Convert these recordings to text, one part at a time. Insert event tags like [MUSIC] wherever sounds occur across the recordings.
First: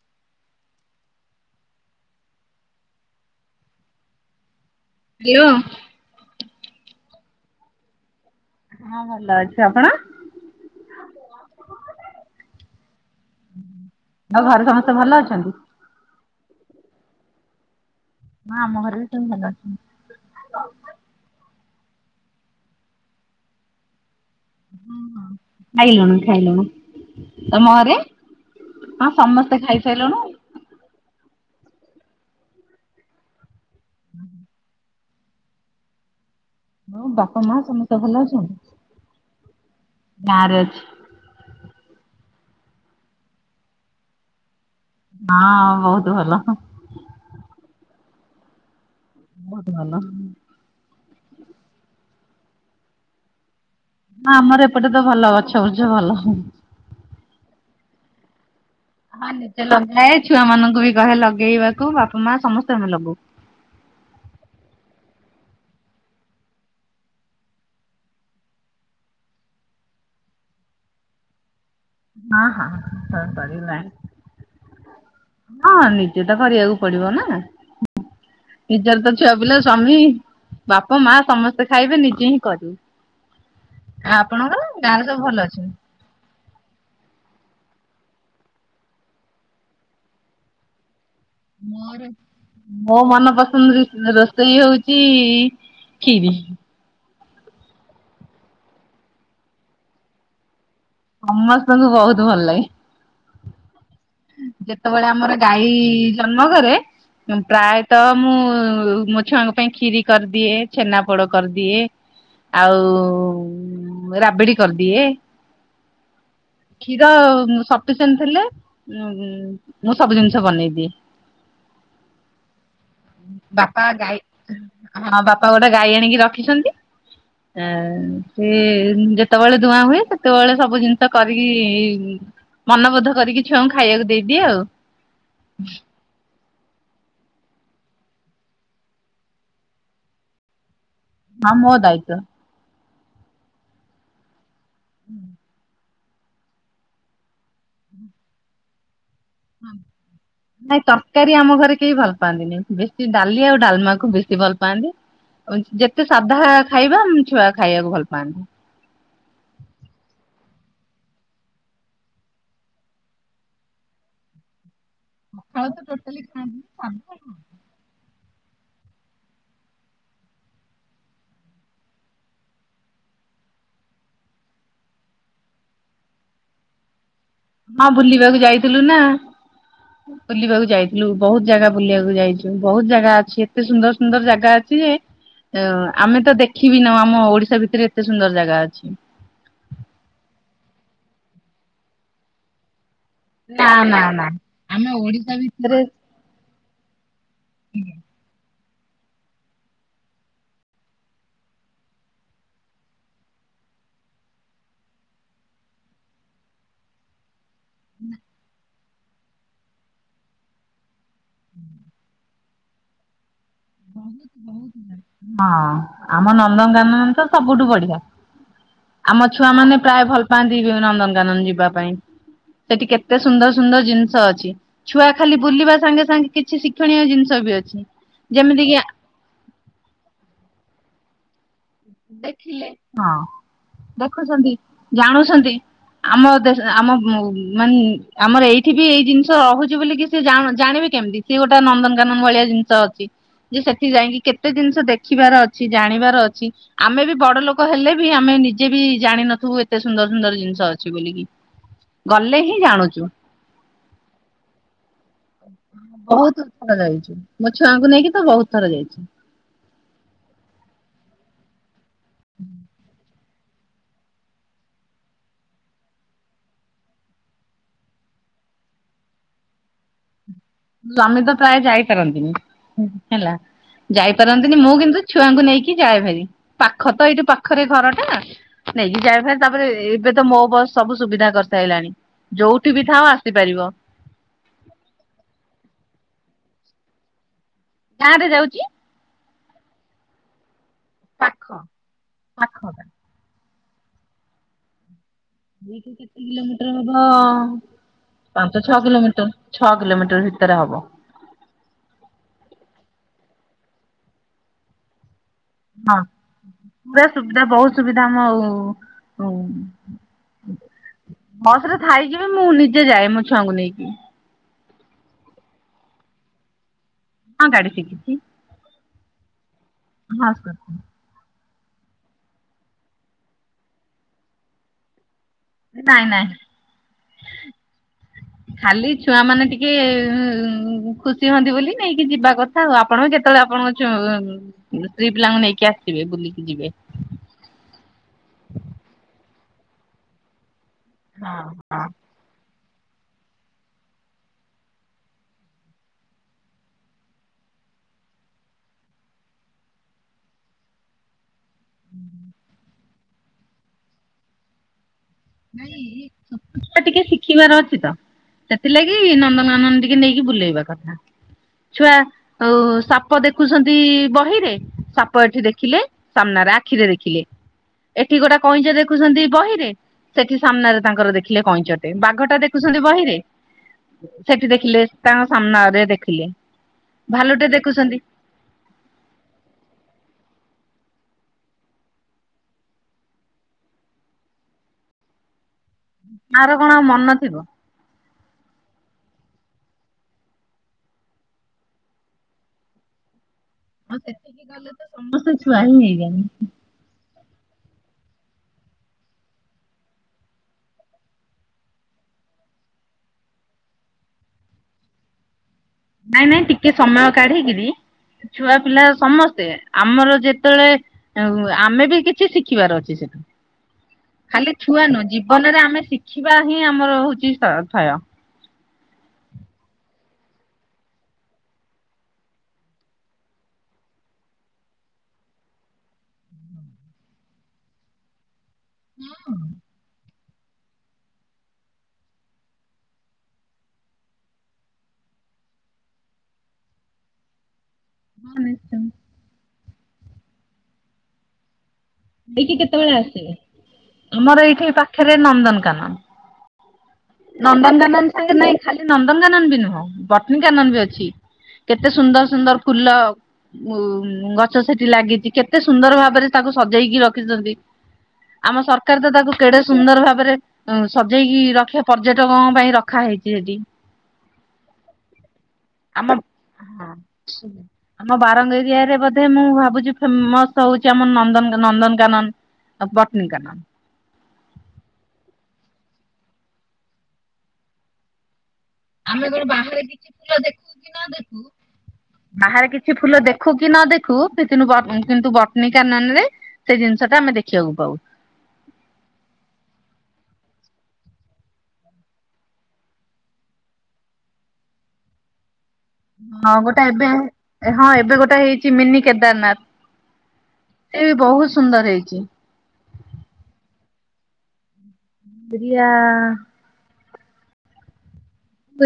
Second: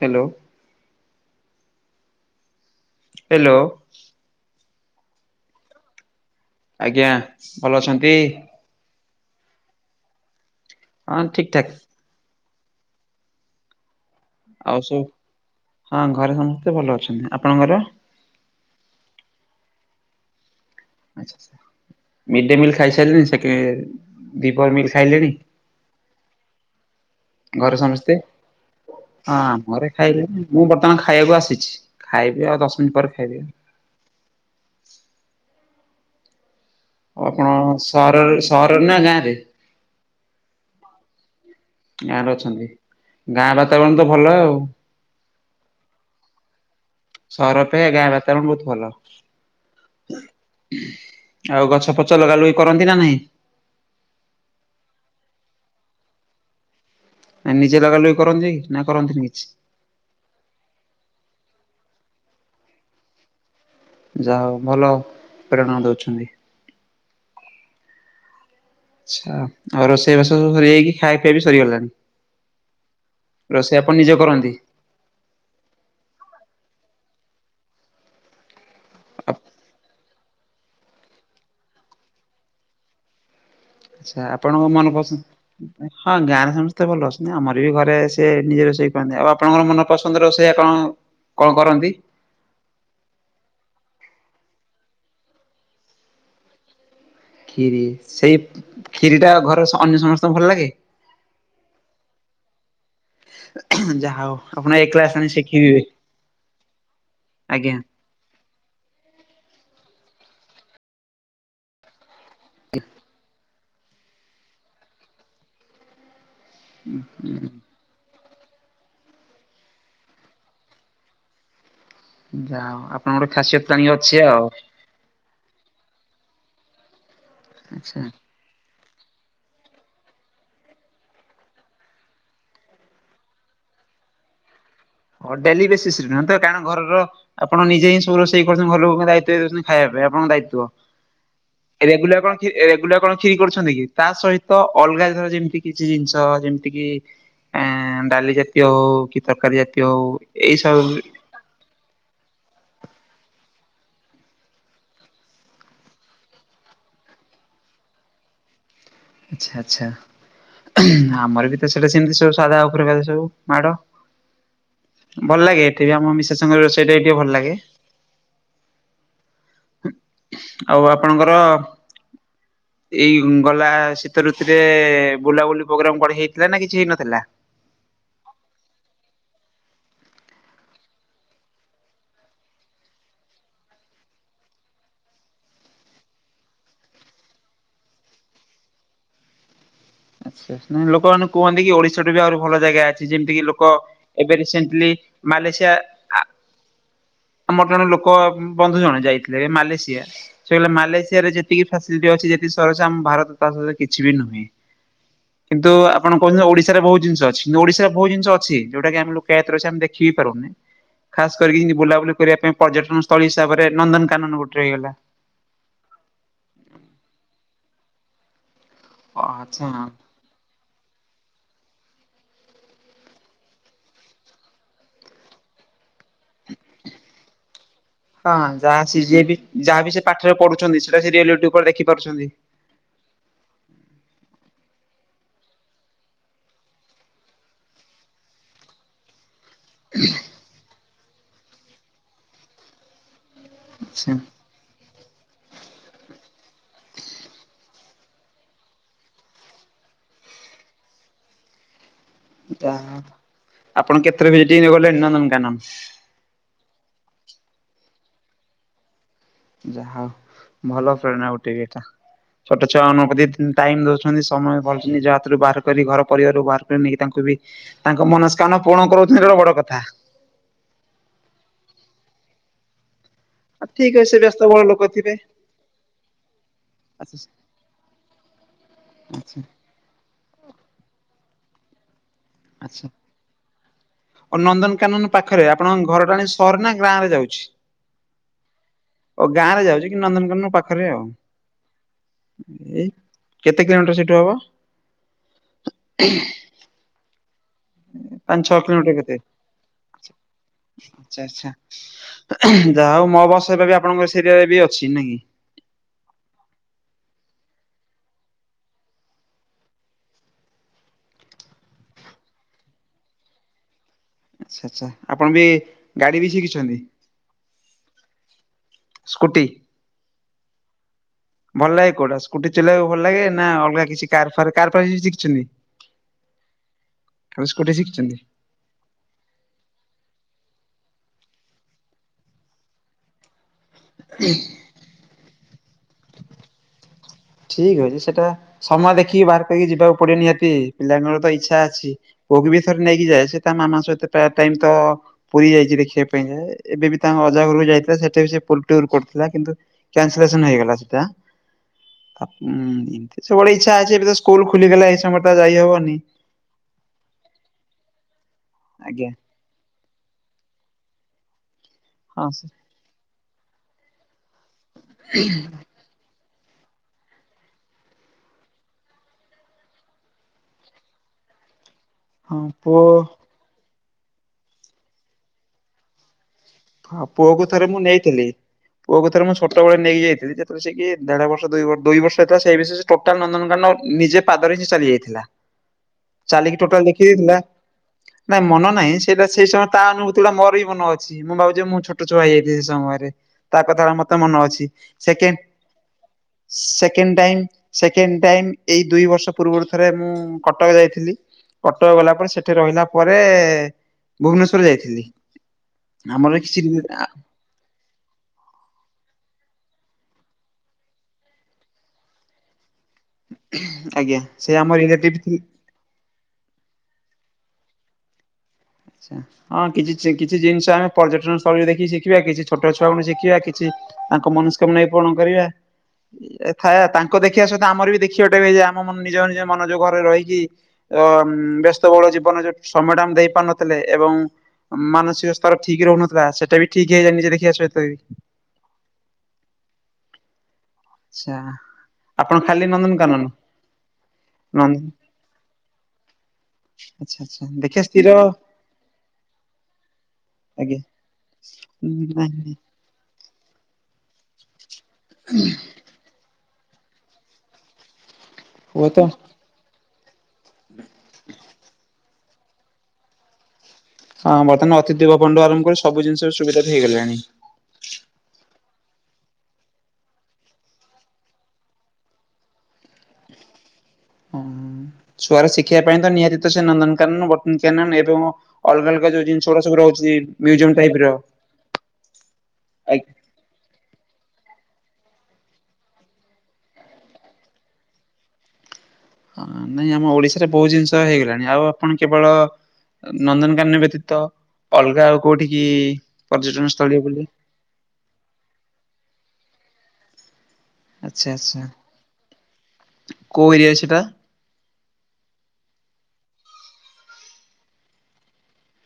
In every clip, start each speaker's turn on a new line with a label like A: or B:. A: Hello. Hello.
B: Hello.
A: ଆଜ୍ଞା ଭଲ ଅଛନ୍ତି?
B: ହଁ ଭଲ ଅଛି ଆପଣ?
A: ହଁ ଠିକ୍ ଠାକ୍।
B: ଆଉ ଘରେ ସମସ୍ତେ ଭଲ ଅଛନ୍ତି?
A: ହଁ ଘରେ ସମସ୍ତେ ଭଲ ଅଛନ୍ତି ଆପଣଙ୍କ ଘରେ?
B: ହଁ ଆମ ଘରେ ବି ସବୁ ଭଲ ଅଛନ୍ତି।
A: ଆଚ୍ଛା ଆଚ୍ଛା ମିଡ୍ ଡେ ମିଲ୍ ଖାଇସାରିଲି ସେକେ ଦିପହର ମିଲ୍
B: ହଁ ହଁ
A: ଖାଇଲେଣି
B: ଖାଇଲୁଣୁ ଖାଇଲୁଣୁ।
A: ଘରେ
B: ତମଘରେ
A: ସମସ୍ତେ?
B: ହଁ
A: ଆମ
B: ସମସ୍ତେ ଖାଇ
A: ଘରେ
B: ସାଇଲୁଣୁ।
A: ଖାଇଲେଣି ମୁଁ ବର୍ତ୍ତମାନ ଖାଇବାକୁ ଆସିଛି ଖାଇବି ଆଉ ଦଶ ମିନିଟ୍ ପରେ ଫେରିବି।
B: ହୁଁ ହୁଁ। ମୋ
A: ଆଉ
B: ବାପା
A: ଆପଣ
B: ମା ସମସ୍ତେ ଭଲ
A: ସହରରେ ସହରରେ ନା ଗାଁରେ
B: ଅଛନ୍ତି ଗାଁ ରେ ଅଛି।
A: ଗାଁରେ ଅଛନ୍ତି ଗାଁ ବାତାବରଣ ତ ଭଲ ଆଉ।
B: ହଁ ବହୁତୁ ଭଲ।
A: ସହର ପେ ଗାଁ ବାତାବରଣ ବହୁତ ଭଲ।
B: ବହୁତ ଭଲ ହଁ।
A: ଆଉ ଗଛ ଫଛ ଲଗା ଲଗି କରନ୍ତି ନା ନାହିଁ?
B: ହଁ ଆମର ଏପଟେ ତ ଭଲ ଗଛ ବୁଛ ଭଲ।
A: ନିଜେ ଲଗା ଲଗି କରନ୍ତି ନା କରନ୍ତିନି
B: ହଁ
A: କିଛି?
B: ନିଜେ ଲଗାଏ ଛୁଆ ମାନଙ୍କୁ ବି କହେ ଲଗେଇବାକୁ ବାପା ମା ସମସ୍ତେ ଆମେ ଲଗଉ।
A: ଯାହାହଉ ଭଲ ପ୍ରେରଣା ଦଉଛନ୍ତି। ଆଛା ଆଉ ରୋଷେଇବାସ ସବୁ ସରିଯାଇକି ଖାଇବା ପିଇବା ବି ସରିଗଲାଣି?
B: ହଁ -ହଁ ସବୁ
A: ରୋଷେଇ
B: ସରିଗଲାଣି।
A: ଆପଣ ନିଜେ କରନ୍ତି?
B: ହଁ ନିଜେ ତ କରିବାକୁ ପଡିବ ନା। ନିଜର ତ ଛୁଆ ପିଲା ସ୍ୱାମୀ ବାପା ମା ସମସ୍ତେ ଖାଇବେ ନିଜେ ହିଁ କରିବୁ। ଆଉ
A: ଆଚ୍ଛା
B: ଆପଣଙ୍କର
A: ଆପଣଙ୍କ
B: ଗାଁରେ ସବୁ ଭଲ ଅଛନ୍ତି?
A: ମନପସନ୍ଦ ହଁ ଗାଁରେ ସମସ୍ତେ ଭଲ ଅଛନ୍ତି ଆମର ବି ଘରେ ସିଏ ନିଜେ ରୋଷେଇ କରନ୍ତି ଆଉ ଆପଣଙ୍କର ମନ ପସନ୍ଦ ରୋଷେଇଆ କଣ କଣ କରନ୍ତି?
B: ମୋର ମୋ ମନ ପସନ୍ଦ ରୋଷେଇ ହଉଚି କ୍ଷୀରି।
A: କ୍ଷୀରି ସେଇ କ୍ଷୀରିଟା ଘରେ ଅନ୍ୟ ସମସ୍ତଙ୍କୁ ଭଲ ଲାଗେ?
B: ସମସ୍ତଙ୍କୁ ବହୁତ୍ ଭଲ ଲାଗେ।
A: ଯା।
B: ଯେତେବେଳେ ଆମର ଗାଈ ଜନ୍ମ କରେ ଉଁ-
A: ଆଜ୍ଞା।
B: ପ୍ରାୟେ ତ ମୁଁ ମୋ ଛୁଆଙ୍କ ପାଇଁ କ୍ଷୀରି କରିଦିଏ ଛେନା ପୋଡ କରିଦିଏ ଆଉ ରାବିଡି କରିଦିଏ। କ୍ଷୀର ସଫିସେଣ୍ଟ୍ ଥିଲେ ଉଁ- ମୁଁ ସବୁ ଜିନିଷ ବନେଇଦିଏ।
A: ଯାହାହଉ ଆପଣଙ୍କ ଗୋଟେ ଖାସିୟତ
B: ବାପା
A: ଜାଣିକେ
B: ଗାଈ
A: ଅଛି ଆଉ।
B: ହଁ ବାପା ଗୋଟେ ଗାଈ ଆଣିକି ରଖିଚନ୍ତି ଏ
A: ଆଚ୍ଛା।
B: ସିଏ ଯେତେବେଳେ ଦୁହାଁ ହୁଏ ସେତେବେଳେ ସବୁ ଜିନିଷ କରିକି ମନବୋଧ କରିକି ଛୁଆଙ୍କୁ ଖାଇବାକୁ ଦେଇଦିଏ ଆଉ।
A: ହଁ ଡେଲି ବେଶିସ୍ ରେ ନୁହେଁ ତ? କାରଣ ଘରର ଆପଣ ନିଜେ ହିଁ ସବୁ ରୋଷେଇ କରୁଚନ୍ତି ଘର ଲୋକଙ୍କ ଦାୟିତ୍ୱ ଦଉଚନ୍ତି। ଖାଇବା ପାଇଁ ଆପଣଙ୍କ ଦାୟିତ୍ବ।
B: ହଁ ମୋ ଦାୟିତ୍ଵ।
A: ରେଗୁଲାର୍ କଣ କ୍ଷୀରି- ରେଗୁଲାର୍ କଣ କ୍ଷୀରି କରୁଛନ୍ତି କି ତା ସହିତ ଅଲଗା ଧର ଯେମିତି କି କିଛି ଜିନିଷ ଯେମତି କି ଆଁ -ଡାଲି ଜାତିୟ ହଉ କି ତରକାରୀ ଜାତୀୟ ହଉ ଏଇ
B: ନାଇଁ
A: ସବୁ
B: ତରକାରୀ ଆମ ଘରେ କେହି ଭଲ ପାଆନ୍ତିନି। ବେଶୀ ଡାଲି ଆଉ ଡାଲ୍ମା କୁ ବେଶୀ ଭଲ ପାଆନ୍ତି। ଯେତେ ସାଧା ଖାଇବା ଛୁଆ ଖାଇବାକୁ ଭଲ ପାଆନ୍ତିି।
A: ଆଚ୍ଛା ଆଚ୍ଛା। ଆମର ବି ତ ସେଇଟା ସେମିତି ସବୁ ସାଧା ଉପରେ ଘରେ ସବୁ ମାଡ। ଭଲ ଲାଗେ ଏଠି ବି ଆମ ମିସେସ୍ ଙ୍କ ର ରୋଷେଇ ଟା ଟିକେ ଭଲ୍ ଲାଗେ। ଆଉ ଆପଣଙ୍କର ଏଇ ଗଲା ଶୀତ ଋତୁରେ ବୁଲାବୁଲି ପ୍ରୋଗ୍ରାମ୍ କଣ ହେଇଥିଲା ନା କିଛି ହେଇନଥିଲା?
B: ହଁ ବୁଲିବାକୁ ଯାଇଥିଲୁ ନା। ବୁଲିବାକୁ ଯାଇଥିଲୁ ବହୁତ୍ ଜାଗା ବୁଲିବାକୁ ଯାଇଚୁ ବହୁତ୍ ଜାଗା ଅଛି ଏତେ ସୁନ୍ଦର୍ ସୁନ୍ଦର୍ ଜାଗା ଅଛି ଯେ ଓ ଆମେ ତ ଦେଖିବି ନାଉ ଆମ ଓଡିଶା ଭିତରେ ଏତେ ସୁନ୍ଦର୍ ଜାଗା ଅଛି।
A: ଆଚ୍ଛା ନାଇଁ ଲୋକ ମାନେ କୁହନ୍ତି କି ଓଡିଶାଠୁ ବି ଆହୁରି ଭଲ ଜାଗା ଅଛି। ଯେମତି କିି ଲୋକ ଏବେ ରିସେଣ୍ଟ୍ଲି ମାଲେସିଆ ‌ଆ ଆମର ଜଣେ ଲୋକ ବନ୍ଧୁ ଜଣେ ଯାଇଥିଲେ ମାଲେସିଆ ସିଏ କହିଲେ ମାଲେସିଆ ରେ ଯେତିକି ଫାସିଲିଟି ଅଛି ଯେତିକ ସରସ ଆମ ଭାରତ ତା ତୁଳନାରେ କିଛି ବି ନୁହେଁ। କିନ୍ତୁ ଆପଣ କହୁଚନ୍ତି ଓଡିଶାରେ ବହୁତ୍ ଜିନିଷ ଅଛି କିନ୍ତୁ ଓଡିଶାରେ ବହୁତ୍ ଜିନିଷ ଅଛି ଯଉଟା କି ଆମ ଲୋକାୟତରେ ଅଛି ଆମେ ଦେଖି ବି ପାରୁନେ ଖାସ୍ କରିକି ବୁଲାବୁଲି କରିବା ପାଇଁ ପର୍ଯ୍ୟଟନସ୍ଥଳୀ ହିସାବରେ ନନ୍ଦନ କାନନ ଗୋଟେ ହେଇଗଲା
B: ହଁ ଆମ ନନ୍ଦନକାନନ ତ ସବୁଠୁ ବଢିଆ।
A: ଓ
B: ଆମ ଛୁଆ
A: ଆଚ୍ଛା।
B: ମାନେ ପ୍ରାୟେ ଭଲ ପାଆନ୍ତି ନନ୍ଦନକାନନ୍ ଯିବା ପାଇଁ। ସେଠି କେତେ ସୁନ୍ଦର ସୁନ୍ଦର ଜିନିଷ ଅଛି। ଛୁଆ ଖାଲି ବୁଲିବା ସାଙ୍ଗେ ସାଙ୍ଗେ। କିଛି ଶିକ୍ଷଣୀୟ ଜିନିଷ ବି ଅଛି ଯେମିତି କିି।
A: ଜେ ବି [UNINTELLIGIBLE] ଯାହାବି ସେ ପାଠରେ ପଢୁଛନ୍ତି। ସେଟା ସେ ରିୟଲିଟି ଉପରେ ଦେଖିବ।
B: ହଁ ଦେଖୁଛନ୍ତି ଜାଣୁଛନ୍ତି। ଆମ ଦେଶ ଆମ ମାନେ ଆମର ଏଇଠି ବି ଏଇ ଜିନିଷ ରହୁଛି। ବୁଲିକି ସେ ଜାଣି ଜାଣିବେ କେମିତି। ସି ଗୋଟେ ନନ୍ଦନକାନନ ଭଳିଆ ଜିନିଷ ଅଛି ଯେ ସେଠି
A: ଆଚ୍ଛା
B: ଯାଇକି କେ। ତେ ଜିନିଷ ଦେଖିବାର। ଅଛି ଜାଣିବାର ଅଛି। ଆମେ ବି ବଡ ଲୋକ ହେଲେ ବି, ଆମେ ନିଜେ ବି ଜାଣିିନଥିବୁ। ଏତେ ସୁନ୍ଦର ସୁନ୍ଦର ଜିନିଷ ଅଛି ବୋଲିକି। ଗଲେ ହିଁ
A: ଜା
B: ଜାଣୁଛୁ
A: ହୋଉ ଆପଣ କେତେରେ ମିଟିଙ୍ଗ୍ ଗଲେନି ନା ନାଇ।
B: ବହୁତ ଥର ଯାଇଛି। ମୋ ଛୁଆଙ୍କୁ ନେଇକି ତ ବହୁତ ଥର ଯାଇଛି।
A: ଯା ହୋଉ ଭଲ ପ୍ରେରଣା ଗୋଟେ ଏଇଟା। ଛୋଟ ଛୁଆ ମାନଙ୍କ ପ୍ରତି। ଟାଇମ ଦଉଛନ୍ତି, ସମୟ ଭଲସେ ନିଜ ହାତରୁ ବାହାର କରି। ଘର ପରିବାରରୁ ବାହାର କରି ନେଇକି ତାଙ୍କୁ ବି। ତାଙ୍କ ମନସ୍କାମନା ପୁରଣ କରାଉଛନ୍ତି। ଗୋଟ ବଡ କଥା।
B: କିନ୍ତୁ ଆମେ ତ ପ୍ରାୟ ଯାଇପାରନ୍ତି ନି। ହେଲା
A: ଠିକ ଅଛି ସେ
B: ଯାଇପାରନ୍ତି ନି।
A: ବ୍ୟସ୍ତବହୁଳ
B: ମୁଁ
A: ଲୋକ
B: କିନ୍ତୁ
A: ଥିବେ
B: ଛୁଆଙ୍କୁ ନେଇକି ଯାଏ ଭାରି। ପାଖ ତ
A: ଆଚ୍ଛା
B: ଏଇଠୁ, ପାଖରେ ଘର ଟା, ନେଇକି ଯାଇ ଫା
A: ଆଚ୍ଛା
B: ତାପରେ ଏବେ। ତ ମୋ ବସ ସବୁ ସୁବିଧା କରିସାରାଣି। ଯୋଉଠି
A: ଆଚ୍ଛା।
B: ବି ଥାଅ ଆସି ପାରିବ।
A: ଓ ନନ୍ଦନକାନନ ପାଖରେ। ଆପଣଙ୍କ ଘର ଟାଣି ସହର ନା ଗାଁ ରେ ଯାଉଛି।
B: ଗାଁ ରେ ଯାଉଛି।
A: ଓ ଗାଁ ରେ ଯାଉଛି କି ନନ୍ଦନକାନନ ପାଖରେ ଆଉ।
B: ପାଖ ପାଖ। ଟା।
A: ଏଇ କେତେ କିଲୋମିଟର ସେଠୁ ହବ।
B: ବ [UNINTELLIGIBLE] କିଲୋମିଟର ହେବ। ପାଞ୍ଚ ଛଅ କିଲୋମିଟର। ଛଅ କିଲୋମିଟର ଭିତରେ ହେବ।
A: ଆଚ୍ଛା ଆଚ୍ଛା ଯାହା ହଉ ମୋ ବସ ହେବେ ବି ଆପଣଙ୍କ ସେରିଏଲେ ବି ଅଛି ନା କି।
B: ହଁ ପୁରା ସୁବିଧା ବହୁତୁ ସୁବିଧା ଆମଓ ବସରେ ଥାଇକିବି ମୁଁ ନିଜେ ଯାଏ। ମୋ ଛୁଆଙ୍କୁ ନେଇକି।
A: ଆଚ୍ଛା ଆଚ୍ଛା ଆପଣ ବି ଗାଡି ବି ଶିଖିଚନ୍ତି?
B: ହଁ ଗାଡି ଶିଖିଚି।
A: ସ୍କୁଟି।
B: ହଁ ସ୍କୁଟି।
A: ଭଲ ଲାଗେ କୋଉଟା ସ୍କୁଟି ଚଲେଇବାକୁ ଭଲ ଲାଗେ। ନା ଅଲଗା କିଛି କାର ଫାର କାର ଫାର କିଛି ଶିଖିଚନ୍ତି?
B: ଏ ନାଇଁ ନାଇଁ।
A: ଶିଖିଛନ୍ତି?
B: ଖାଲି ଛୁଆ ମାନେ ଟିକେ ଖୁସି ହୁଅନ୍ତି, ବୋଲି ନେଇକି ଯିବା କଥା। ଆଉ ଆପଣ କେତେବେଳେ ଆପଣଙ୍କ ଚୋ ସ୍ତ୍ରୀ ପିଲାଙ୍କୁ ନେଇକି ଆସିବେ ବୁଲିକି ଯିବେ।
A: ଠିକି ଅଛି ସେଟା ସମୟ ଦେଖିକି ବାହାର କରିକି, ଯିବାକୁ ପଡେବ ନିହାତି। ପିଲାମାନଙ୍କର ତ
B: ହଁ
A: ଇଚ୍ଛା
B: ହଁ।
A: ଅଛି। ପୁଅ କୁ ବି ଥରେ ନେଇକି ଯାଏ। ସେ ତା ମାମା ସହିତପ୍ରାୟ ଟାଇମ ତ ପୁରୀ ଯାଇଚି ଦେଖିବା ପାଇଁ ଯାଏ। ଏବେ ବି ତାଙ୍କ ଅଜା ଘରକୁ ଯାଇଥିଲା। ସେଠା ବି ସେ ପୁଲୁଟୁରୁ କରୁଥିଲା କିନ୍ତୁ କ୍ୟାନ ସଲେସନ ହେଇଗଲା ସେଟା।
B: ହୁଁ।
A: ଉଁ ଏମିତି ସବୁବେଳେ ଇଚ୍ଛା ଅଛି। ଏବେ ତ ସ୍କୁଲୁ ଖୋଲିଗଲା ଏସମୟରେ।
B: ନାଇଁ ଛୋଟ ଛୁଆ ଟିକେ ଶିଖିବାର ଅଛି ତ। ସେଥିଲାଗି
A: ଆଜ୍ଞା
B: ନନ୍ଦନ ନନ୍ଦନ ଟିକେ ନେଇକି ବୁଲେଇବା କଥା। ଛୁଆ
A: ହଁ
B: ଆଉ ସାପ ପ ଦେଖୁଚନ୍ତି ବହିରେ। ସାପ ଏଠି ଦେଖିଲେ ସାମ୍ନାରେ ଆଖିରେ ଦେଖିଲି ଏଠି ଗୋଟେ କଇଁଛ ଦେଖୁଛନ୍ତି ବହିରେ ସେଠି ସାମ୍ନାରେ ତାଙ୍କର ଦେଖିଲେ କଇଁଛ ଟେ
A: ହଁ
B: ବାଘଟା ଦେଖୁଛନ୍ତି
A: ପୁଅ
B: ବହିରେ ସେଠି ଦେଖିଲେ ତାଙ୍କ ସାମ୍ନାରେ ଦେଖିଲେ
A: ହଁ ପୁଅକୁ
B: ଭାଲୁଟେ
A: ଥରେ ମୁଁ
B: ଦେଖୁଛନ୍ତି
A: ନେଇଥିଲି ପୁଅ ଥରେ ମୁଁ ଛୋଟବେଳେ ନେଇକି ଯାଇଥିଲି ଯେତେବେଳେ ସିଏକି ଦେଢ ବର୍ଷ ଦୁଇ ଦୁଇ ବର୍ଷ ହେଇଥିଲା ସେ ବୟସ ଟୋର୍ଟାଲ୍ ନନ୍ଦନକାନନ ନିଜେ ପାଦରେ ହିଁ ଚାଲି ଯାଇଥିଲା
B: ମାର
A: ଚାଲିକି
B: କଣ ଆଉ
A: ଟୋର୍ଟାଲ୍
B: ମନ ଥିବ
A: ଦେଖେଇଦେଇଥିଲା ନାଇଁ ମନ ନାହିଁ ସେଇଟା ସେଇ ସମୟରେ ତା ଅନୁଭୂତି ଗୁଡା ମୋର ବି ମନ ଅଛି ମୁଁ ଭାବୁଚି ଯେ ମୁଁ ଛୋଟ ଛୁଆ ହୋଇଯାଇଥିଲି ସେ ସମୟରେ ତା କଥା ମତେ ମନ ଅଛି
B: ସମସ୍ତେ
A: ସେକେଣ୍ଡ
B: ଛୁଆ ହିଁ ହେଇଯାନ୍ତି।
A: ସେକେଣ୍ଡେ ଟାଇମି ସେକେଣ୍ଡେ ଟାଇମି ଏଇ ଦୁଇ ବର୍ଷ ପୂର୍ବରୁ ଥରେ ମୁଁ କଟକ ଯାଇଥିଲି କଟକ ଗଲା ପରେ ସେଠି ରହିଲା ପରେ ଭୁବନେଶ୍ଵର ଯାଇଥିଲି
B: ନାଇଁ
A: ଆମର
B: ନାଇଁ
A: କିଛି
B: ଟିକେ ସମୟ କାଢ଼ି କିରି ଛୁଆ ପିଲା ସମସ୍ତେ ଆମର ଯେତେବେଳେ ଆମେ ବି କିଛି ଶିଖିବାର ଅଛି ସେଠି
A: ଆଜ୍ଞା ସେ
B: ଖାଲି
A: ଆମ
B: ଛୁଆ ନୁହଁ
A: ରିଲେଟିଭ ଥିଲେ
B: ଜୀବନରେ ଆମେ ଶିଖିବା ହିଁ ଆମର ହେଉଛି ସ୍ତର ଥୟ
A: ଆଚ୍ଛା ହଁ କିଛି ଜିନିଷ ଆମେ ପର୍ଯ୍ୟଟନ ସ୍ଥଳୀରେ ଦେଖିକି ଶିଖିବା କିଛି ଛୋଟ ଛୁଆ ଙ୍କଠୁ ଶିଖିବା କିଛି ତାଙ୍କ ମନସ୍କାମନା ପୂରଣ କରିବା ଥାଏ ତାଙ୍କ ଦେଖିବା ସହିତ ଆମର ବି ଦେଖିବାଟା ରହିଯା ଆମ ନିଜ ନିଜ ମନଯ ଘରେ ରହିକି ଅ ବ୍ୟସ୍ତବହୁଳ ଜୀବନରେ ଯୋ ସମୟଟା ଆମେ ଦେଇପାରୁନଥି ଥିଲେ ଏବଂ ମାନସିକ ସ୍ତର ଠିକି ରହୁନଥିଲା ସେଟା ବି ଠିକ୍ ହେଇଯାଏ ନିଜେ ଦେଖିବା ସହିତ ବି
B: ହଁ ନିଶ୍ଚୟ
A: ଚା
B: ଦେଇକି କେତେବେଳେ ଆସେ ଆମର ଏଇଠି
A: ନନ୍ଦ
B: ପାଖରେ ନନ୍ଦନକାନନ
A: ଆଛା ଆଛା ଦେଖିବା
B: ନନ୍ଦନକାନନ
A: ସ୍ଥିର
B: ସାଙ୍ଗେ ନାଇଁ ଖାଲି ନନ୍ଦନକାନନ ବି ନୁହଁ ବଟଣି କାନନ
A: ଆଜ୍ଞା
B: ବି ଅଛି କେତେ
A: ହୁଁ
B: ସୁନ୍ଦର
A: ନାଇଁ
B: ସୁନ୍ଦର ଫୁଲ ଉ ଗଛ ସେଠି ଲାଗିଚି କେତେ ସୁନ୍ଦର ଭାବରେ ତାକୁ ସଜେଇକି ରଖିଚନ୍ତି ଆମ ସରକାର ତ ତାକୁ କେଡ଼େ ସୁନ୍ଦର ଭାବରେ ସଜେଇକି ରଖିବା ପର୍ଯ୍ୟଟକଙ୍କ ପାଇଁ ରଖା ହେଇଛି ସେଠି
A: ହଁ ବର୍ତ୍ତମାନ ଅତିଥି ଭବନଠୁ ଆରମ୍ଭ କରି ସବୁ
B: ଆମ
A: ଜିନିଷ ସୁବଧା
B: ହଁ
A: ହେଇଗଲାଣି
B: ଆମ ବାରଙ୍ଗ ଏରିଆରେ ବୋଧେ ମୁଁ ଭାବୁଛି ଫେମସ୍ ହେଉଛି ଆମର ନନ୍ଦନ ନନ୍ଦନକାନନ ଆଉ ବଟନି କାନନ୍
A: ଛୁଆର ଶିଖିବା ପାଇଁ ତ ନିହାତି ତ ସେ ନନ୍ଦନକାନନ ବଟନି କାନନ ଏବଂ ଅଲଗା ଅଲଗା ଯୋଉ ଜିନିଷ ଗୁଡ଼ା ସବୁ ରହୁଛି ମ୍ୟୁୟୁଜମ୍ ଟାଇପିର
B: ବାହାରେ କିଛି ଫୁଲ ଦେଖୁ କି ନ ଦେଖୁ କିନ୍ତୁ ବଟନୀ କାନନରେ ସେ ଜିନିଷ ଟା ଆମେ ଦେଖିବାକୁ ପାଉ
A: ନାଇଁ ଆମ ଓଡ଼ିଶାରେ ବହୁତ ଜିନିଷ ହେଇଗଲାଣି ଆଉ ଆପଣ କେବଳ ନନ୍ଦନକାନନ ବ୍ୟତୀତ ଅଲଗା ଆଉ କୋଉଁଠିିକି
B: ହଁ ଗୋଟେ ଏବେ ହଁ ଏବେ ଗୋଟେ ହେଇଛି ମିନି କେଦାରନାଥ୍
A: ଆଚ୍ଛା ଆଚ୍ଛା କୋଉ ଏରିଆରେ ସେଟା
B: ଏରିଆ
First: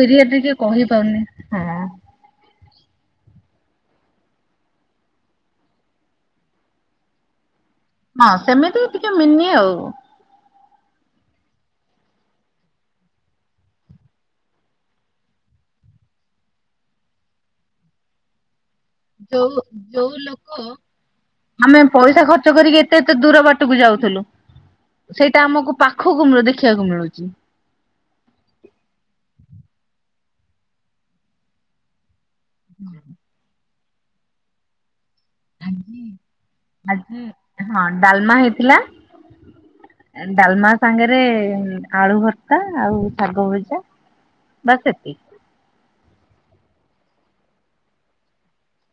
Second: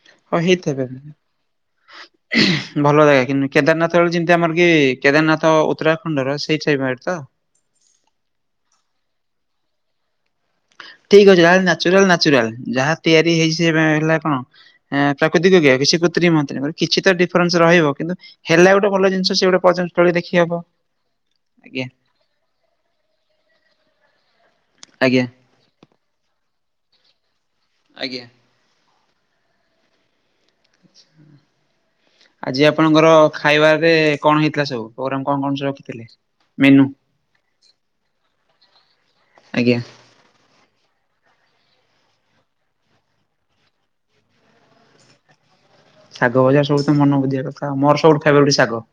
B: ଏରିଆ
A: ହଁ
B: ଟିକେ
A: ହେଇଥିବ
B: କହିପାରୁନି
A: ଭଲ ଜାଗା କିନ୍ତୁ କେଦାରନାଥର ଯେମିତି ଆମର କି କେଦାରନାଥ୍ ଉତ୍ତରାଖଣ୍ଡର ସେଇ ଟାଇପିର ତ
B: ହଁ ସେମିତି ଟିକେ ମିନି ଆଉ
A: ଠିକ୍ ଅଛି ଯାହାହେଲେ ନାଚୁରାଲ୍ ନାଚୁରାଲ୍ ଯାହା ତିଆରି ହେଇ ହେଲା କଣ ପ୍ରାକୃତିକଜ୍ଞ କିଛି କୃତ୍ରିମ ମୁଦ୍ରିତ କିଛି ତ ଡିଫରେନ୍ସ ରହିବ କିନ୍ତୁ ହେଲା ଗୋଟେ ଭଲ ଜିନିଷ ସେ ଗୋଟେ
B: ଯୋଉ
A: ପର୍ଯ୍ୟଟନସ୍ଥଳୀ
B: ଯୋଉ
A: ଦେଖି ହବ
B: ଲୋକ ଆମେ
A: ଆଜ୍ଞା
B: ପଇସା ଖର୍ଚ୍ଚ କରିକି ଏତେ ଏତେ ଦୂର ବାଟକୁ ଯାଉଥିଲୁ
A: ଆଜ୍ଞା।
B: ସେଇଟା ଆମକୁ ପାଖକୁ ଦେଖିବାକୁ ମିଳୁଛି।
A: ଆଜ୍ଞା। ଆଜି ଆପଣଙ୍କର ଖାଇବାରେ କଣ ହେଇଥିଲା ସବୁ? ପୋଗ୍ରାମ କଣ କଣ ସବୁ ରଖିଥିଲେ ମିନୁ?
B: ଆଜି ହଁ ଡାଲମା ହେଇଥିଲା।
A: ଆଜ୍ଞା।
B: ଡାଲମା ସାଙ୍ଗରେ ଆଳୁ ଭର୍ତ୍ତା ଆଉ ଶାଗ ଭଜା ବାସ୍ ଏତିକି।
A: ଶାଗ ଭଜା ସବୁ ତ ମନ ବୁଝିବାକଥା ମୋର ସବୁ ଫେବରେଟ୍ ଶାଗ।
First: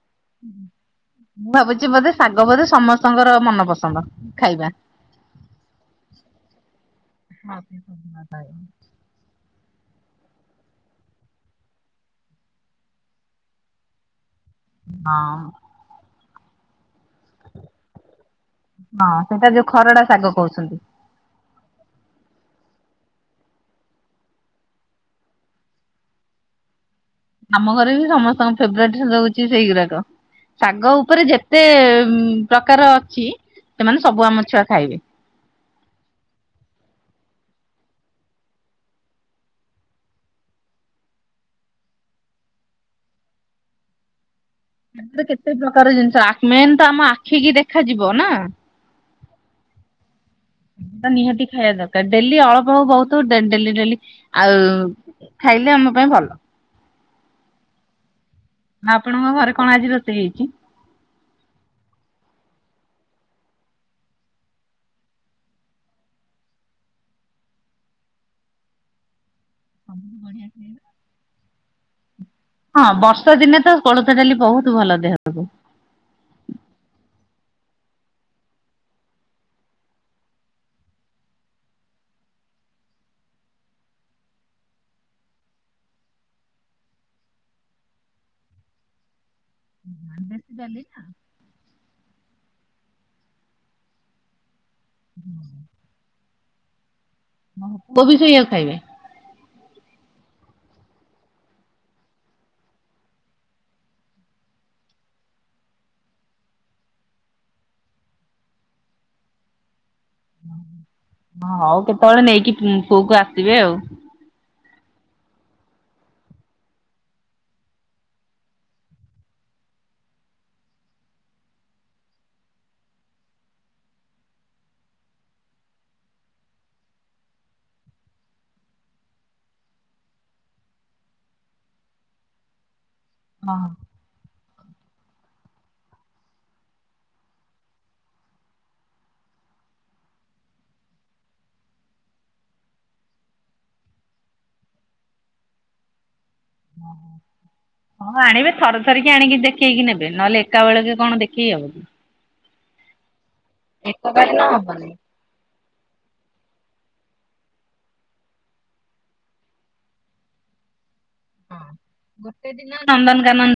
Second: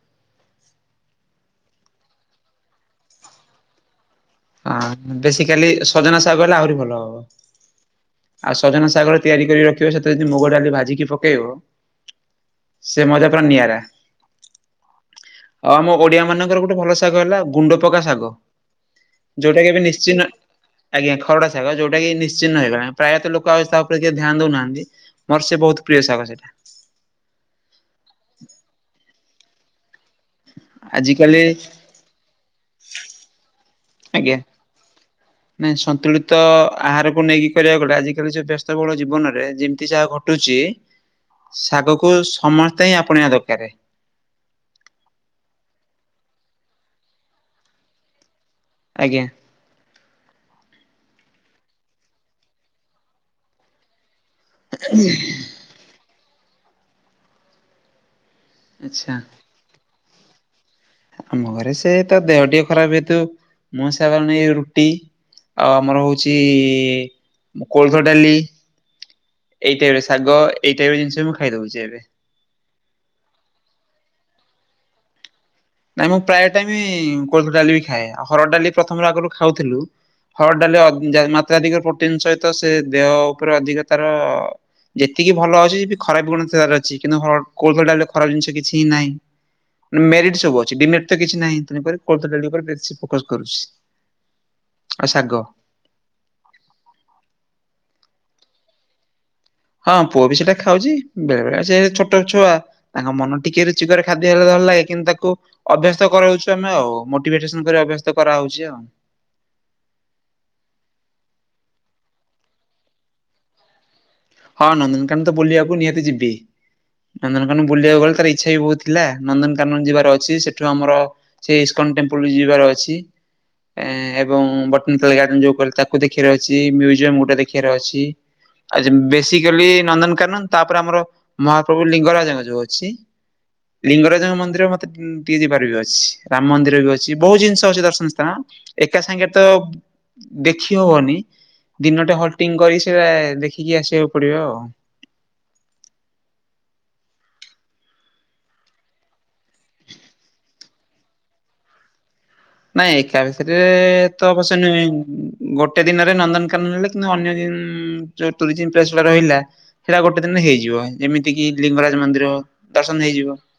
B: ମୁଁ ଭାବୁଛି ବୋଧେ ଶାଗ ବୋଧେ ସମସ୍ତଙ୍କର ମନପସନ୍ଦ।
A: ହ ବେସିକାଲି ସଜନା ସାଗ ହେଲେ ଆହୁରି ଭଲ ହବ।
B: [UNINTELLIGIBLE]
A: ଆଉ ସଜନା ଶାଗର ତିଆରି କରି ରଖିବ ସେଥିରେ ଯଦି ମୁଗ ଡାଲି ଭାଜିକି ପକେଇବ ସେ ମଜା ପୁରା ନିଆରା।
B: ହଁ।
A: ଆଉ ଆମ ଓଡିଆ ମାନଙ୍କର ଗୋଟେ ଭଲ ଶାଗ ହେଲା ଗୁଣ୍ଡପକା ଶାଗ।
B: ହଁ ସେଇଟା
A: ଯୋଉଟା
B: ଯୋଉ
A: କି ଏବେ
B: ଖରଡା
A: ନିଶ୍ଚିହ୍ନ
B: ଶାଗ କହୁଛନ୍ତି।
A: ଆଜ୍ଞା ଖରଡା ଶାଗ ଯୋଉଟା କି ନିଶ୍ଚି୍ନ ହେଇଗଲାଣି। ପ୍ରାୟତଃ ଲୋକ ଆଉ ତା ଉପରେ କିଏ ଧ୍ୟାନ ଦେଉନାହାନ୍ତି ମୋର ସେ ବହୁତ ପ୍ରିୟ ଶାଗ ସେଇଟା।
B: ଆମ ଘରେ ବି ସମସ୍ତଙ୍କ ଫେବରେଟ ରହୁଛି ସେଇଗୁରାକ। ଶାଗ ଉପରେ
A: ଆଜିକାଲି
B: ଯେତେ ପ୍ରକାର ଅଛି ସେମାନେ ସବୁ
A: ଆଜ୍ଞା।
B: ଆମ ଛୁଆ ଖାଇବେ।
A: ନାଇଁ ସନ୍ତୁଳିତ ଆହାରକୁ ନେଇକି କରିବାକୁ ଗଲେ ଆଜିକାଲି ସେ ବ୍ୟସ୍ତବହୁଳ ଜୀବନରେ ଯେମିତି ଯାହା ଘଟ ଘଟୁଚି ଶାଗ କୁ ସମସ୍ତେ ହିଁ ଆପଣେଇବା ଦରକାର।
B: ଶାଗରେ କେତେ ପ୍ରକାର ଜିନିଷ ଆଖ ମେନ୍ ତ ଆମ ଆଖି କି ଦେଖାଯିବ ନା।
A: ଆଜ୍ଞା।
B: ଶାଗ ନିହାତି ଖାଇବା ଦରକାର ଡେଲି ଅଳପ ହଉ ବହୁତ ହଉ ଡେଲି ଡେଲି ଆଉ ଖାଇଲେ ଆମ ପାଇଁ ଭଲ।
A: ଆଚ୍ଛା
B: ଆପଣଙ୍କ ଘରେ କଣ ଆଜି ରୋଷେଇ ହେଇଛି?
A: ଆମ ଘରେ ସେ ତ ଦେହ ଟିକେ ଖରାପ ହେତୁ ମୋ ସେ [UNINTELLIGIBLE] ରୁଟି ଆଉ ଆମର ହଉଛି କୋଳଥ ଡାଲି ଏଇ ଟାଇପ ରେ ଶାଗ ଏଇ ଟାଇପ ର ଜିନିଷ ମୁଁ ଖାଇଦଉଛି ଏବେ।
B: ହଁ ବର୍ଷା ଦିନେ ତ କୋଳଥ ଡାଲି ବହୁତ ଭଲ ଦେହ [UNINTELLIGIBLE]
A: ନାଇଁ ମୁଁ ପ୍ରାୟ ଟାଇମ କୋଳଥ ଡାଲି ବି ଖାଏ। ଆଉ ହରଡ଼ ଡାଲି ପ୍ରଥମରୁ ଆଗରୁ ଖାଉଥିଲୁ ହରଡ଼ ଡାଲିରେ ଅଧି ମାତ୍ରାଧିକ ପ୍ରୋଟିନ ସହିତ ସେ ଦେହ ଉପରେ ଅଧିକ ତାର ଯେତିକି ଭଲ ଅଛି ସେତିକି ଖରାପ ଗୁଣ ବି ତାର ଅଛି କିନ୍ତୁ ହର କୋଳଥ ଡାଲିର ଖରାପ ଜିନିଷ କିଛି ହିଁ ନାହିଁ। ମେରିଟ୍ ସବୁ ଅ [UNINTELLIGIBLE] [UNINTELLIGIBLE] କିଛି ନାହିଁ ତେଣୁ କରି କୋଳଥ ଡାଲି ଉପରେ ବେଶୀ ଫୋକସ କରୁଛି ଆଉ ଶାଗ।
B: ପୁଅ ବି ସେଇଆକୁ ଖାଇବେ।
A: ହଁ ପୁଅ ବି ସେଇଟା ଖାଉଛି ବେଳେ ବେଳେ ସେ ଛୋଟ ଛୁଆ ତାଙ୍କ ମନ ଟିକେ ରୁଚିକରେ ଖାଦ୍ୟ ହେଲେ ଭଲ ଲାଗେ କିନ୍ତୁ ତାକୁ ଅଭ୍ୟସ୍ତ କରାଉଛୁ ଆମେ ଆଉ ମୋଟିଭେଟସନ କରି ଅଭ୍ୟସ୍ତ କରାହେଉଛି ଆଉ।
B: ହଁ ହଉ କେତେବେଳେ ନେଇକି ପୁଅକୁ ଆସିବେ ଆଉ।
A: ହଁ ନନ୍ଦନକାନନ ତ ବୁଲିବାକୁ ନିହାତି ଯିବି। ନନ୍ଦନକାନନ ବୁଲିବାକୁ ଗଲେ ତାର ଇଚ୍ଛା ବି ବହୁତ ଥିଲା ନନ୍ଦନକାନନ ଯିବାର ଅଛି ସେଠୁ ଆମର ସେ ଇସ୍କନ ଟେମ୍ପୁଲ ଯିବାର ଅଛି। ଏଁ ଏଁ ଏବଂ ବଟନିକାଲ ଗାର୍ଡେନ ଯୋଉ କହିଲେ ତାକୁ ଦେଖିବାର ଅଛି ମ୍ୟୁଜିୟମ ଗୋଟେ ଦେଖିବାର ଅଛି। ଆଜି ବେସିକାଲି ନନ୍ଦନକାନନ ତାପରେ ଆମର ମହାପ୍ରଭୁ ଲିଙ୍ଗରାଜଙ୍କ ଯୋଉ ଅଛି
B: ହଁ।
A: ଲିଙ୍ଗରାଜଙ୍କ ମନ୍ଦିର ମତେ ଟିନ୍ ଟିକେ ଯିବାର ବି ଅଛି ରାମ ମନ୍ଦିର ବି ଅଛି ବହୁତ ଜିନିଷ ଅଛି ଦର୍ଶନ ସ୍ଥାନ। ଏକା ସାଙ୍ଗେରେ ତ ଦେଖି ହବନି ଦିନଟେ ହଲଟିଙ୍ଗ କରି ସେରା ଏ ଦେଖିକି ଆସିବାକୁ ପଡ଼ିବ ଆଉ।
B: ନାହିଁ। ହଁ ଆଣିବେ ଥର ଥରକି ଆଣିକି ଦେଖେଇକି ନେବେ ନହେଲେ ଏକାବଳେକେ କଣ ଦେଖେଇ ହବ କି?
A: ନାଇଁ ଏକା ଭିସରେ ଏ ଏ ତ ଅବଶ୍ୟ ନୁହେଇଁ। ଗୋଟେ ଦିନରେ ନନ୍ଦନକାନନ ନେଲେ କିନ୍ତୁ ଅନ୍ୟ ଯେଉଁ ଉଁ ଉଁ ଉଁ ଯୋଉ ଟୁରିଜିମ୍ ପ୍ଲେସ ଗୁଡ଼ା ରହିଲା ହେରା ଗୋଟେ ଦିନରେ ହେଇଯିବ ଯେମିତି କିି ଲିଙ୍ଗରାଜ ମନ୍ଦିର
B: ଗୋଟେ ଦିନ
A: ଦର୍ଶନ ହେଇଯିବ।
B: ନନ୍ଦନକାନନ